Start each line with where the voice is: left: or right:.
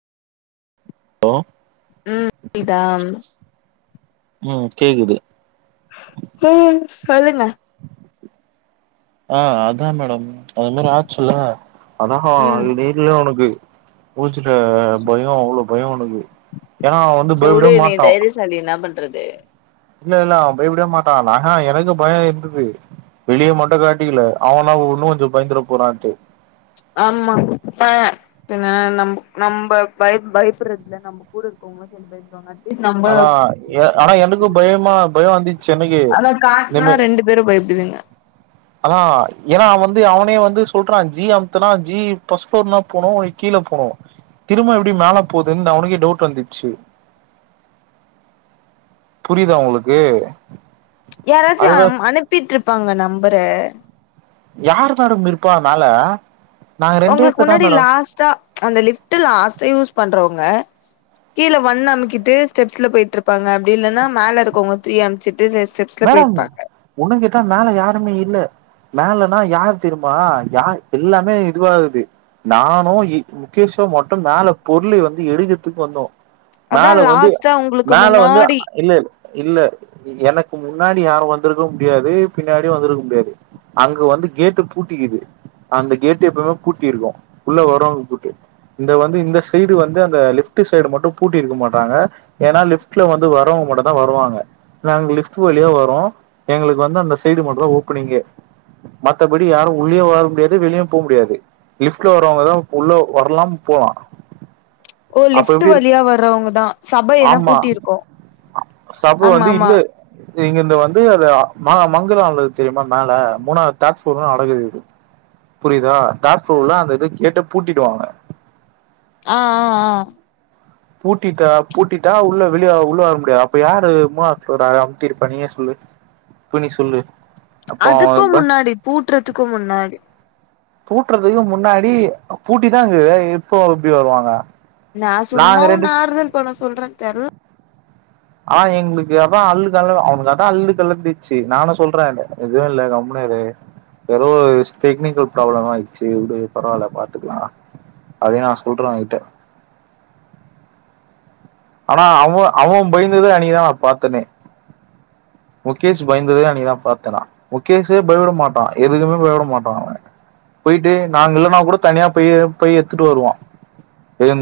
right: ஓ.
left: ம் இதாம்.
right: ம் கேக்குது
left: சொல்லுங்க
right: ஆ அதா மேடம் அது மாரி ஆச்சுல்ல அதாங்கா
left: ம்
right: அள் [unintelligible] அவுனுக்கு குள்ச்சிட்டு பயோ அவ்ளோ ஃபய அவ்னுனக்கு ஏன்னா அவ வந்து
left: சே உடு
right: பயப்படவே
left: நீ
right: மாட்டா
left: தைரியசாலி என்னா பண்றது
right: இல்ல இல்ல அவ பய்ப்டவே மாட்டா ந ஹ எனக்கு பயோ இர்ந்துது வெளிய மட்டு காட்டிக்கில அவனா ஒன்னு கொஞ்சோ பய்ந்துர போறான்ட்டு
left: ஆமா பா ஏன்னா நம் நம்ப பய பயப்பறதுதா நம்ப கூட இருக்குவங்களு சேந்து பயந்த்றுவாங்க
right: ஆனா எ ஆனா எனக்கு பயமா பயோ வந்துச்சு எனக்கு
left: ஆனா ரெண்டு பேரு பய்ப்டுவிங்க
right: அதா ஏன்னா வந்து அவனே வந்து சொல்றா ஜி அம்த்துனா ஜி ஃபஸ் ஃபுளோர்னா போனு கீழ போனு திரும்ப எப்டி மேலே போதுன் அவுனுக்கே டவுட் வந்துச்சு புரிதா உங்களுக்கு
left: யாராச்சு
right: அதுல
left: அம் அனுப்பிட்ருப்பாங்க நம்பர
right: யாரு மேடம் இருப்பாங் மேல நாங்க ரெண்டே
left: உங்ளுக்
right: பேர் தான்
left: முன்னாடி
right: மேடம்
left: லாஸ்ட்டா அந்த லிஃப்ட்டு லாஸ்ட்டா யூஸ் பண்றவங்க கீழ ஒண்ண அமுக்கிட்டு ஸ்டெப்ஸ்ல போய்ட்டுருப்பாங்க அப்டி இல்லனா மேல இருக்கோவ்ங்க த்ரீய அம்ச்சிட்டு ர செப்
right: மேடம் உன்னுங்கேட்டா மேல யாருமே இல்ல மேலன்னா யார் தெரிமா யா எல்லாமே இதுவாகுது நானு இ முகேஷூ மட்டு மேல பொருளு வந்து எடுக்கிற்துக் வந்தோ
left: அதா
right: மேல வந்து
left: லாஸ்ட்டா உங்களுக்கு
right: மேல வந்து
left: முன்னாடி
right: இல்ல இல்ல எனக் கு முன்னாடி யாரு வந்திருக்க முடியாது பின்னாடியு வந்திருக்க முடியாது அங்கு வந்து கேட்டு பூட்டிக்கிது அந்த கேட்டு எப்பவுமே பூட்டியிருக்கு உள்ள வரவங்க பூட்டி இந்த வந்து இந்த சைடு வந்து அந்த லிஃப்ட்டு சைடு மட்டு பூட்டி இருக்க மாட்டாங்க ஏனா லிஃப்ட்ல வந்து வரவங் மட்டதா வருவாங்க நாங்க லிஃப் டு வழியா வரு எங்களுக்கு வந்து அந்த சைடு மட்டுதா ஓப்பனிங்கே மத்தபடி யாரு உள்ளயே வர முடியாது வெளியு போம் முடியாது லிஃப்ட்ல வர்றவங்கதா உள்ள வரலாம் போலா
left: ஓ லிஃப்ட்டு வழியா வர்றவங்க தா சபை எதுனா
right: ஆமா
left: பூட்டியிருக்கோ
right: சப வந்து இல்ல இங்கிருந்து வந்து அது ம மங்கள அவுங்கள தெரியுமா மேல மூணாத் டாப்ஸ் ஃபுளோர் னா [unintelligible] புரியிதா டாப் ஃப்ளோ உள்ள அந்த இத கேட்ட பூட்டிடுவாங்க
left: ஆ ஆ ஆ
right: பூட்டிட்டா பூட்டிட்டா உள்ள வெளிய உள்ள வர முடியாத் அப்ப யாரு மூனாவத் ஃப்ளோர அட அம் த்திரிப்பா நீயே சொல்லு இப்போ நீ சொல்லு அப்போ
left: அதுக்கு முன்னாடி பூட்டறதுக்கு முன்னாடி
right: பூட்டறதுக்கு முன்னாடி பூட்டிதாகிது இப்போ எப்டி வருவாங்க
left: நா சும்மா
right: நாங்க ரெண்டு
left: உன்ன ஆறுதல் பண்ண சொல்ற தெர்
right: ஆ எங்களுக்கு அதா அல்லு கல்துக்கோ அவனுக்கு அதா அல்லு கலத்தச்சு நானு சொல்றே எதுவு இல்ல கம்முனிரு எதோ ஒரு டெக்னிக்கல் ப்ராப்ளம் ஆயிடுச்சு உடு பரவால்ல பாத்துக்கலா அதையு நா சொல்றே அவங்கிட்ட ஆனா அவ அவ பயந்துத அன்னிக்கு தா நா பாத்தனே முகேஷ் பய்ந்துதே அன்னிக்கு பாத்த நா முக்கேஷே பயிபட மாட்டா எதுக்குமே பயிபட மாட்டா அவே போயிட்டு நாங்க இல்லன்னா கூடோ தனியா போயி போயி எத்துட்டு வருவான்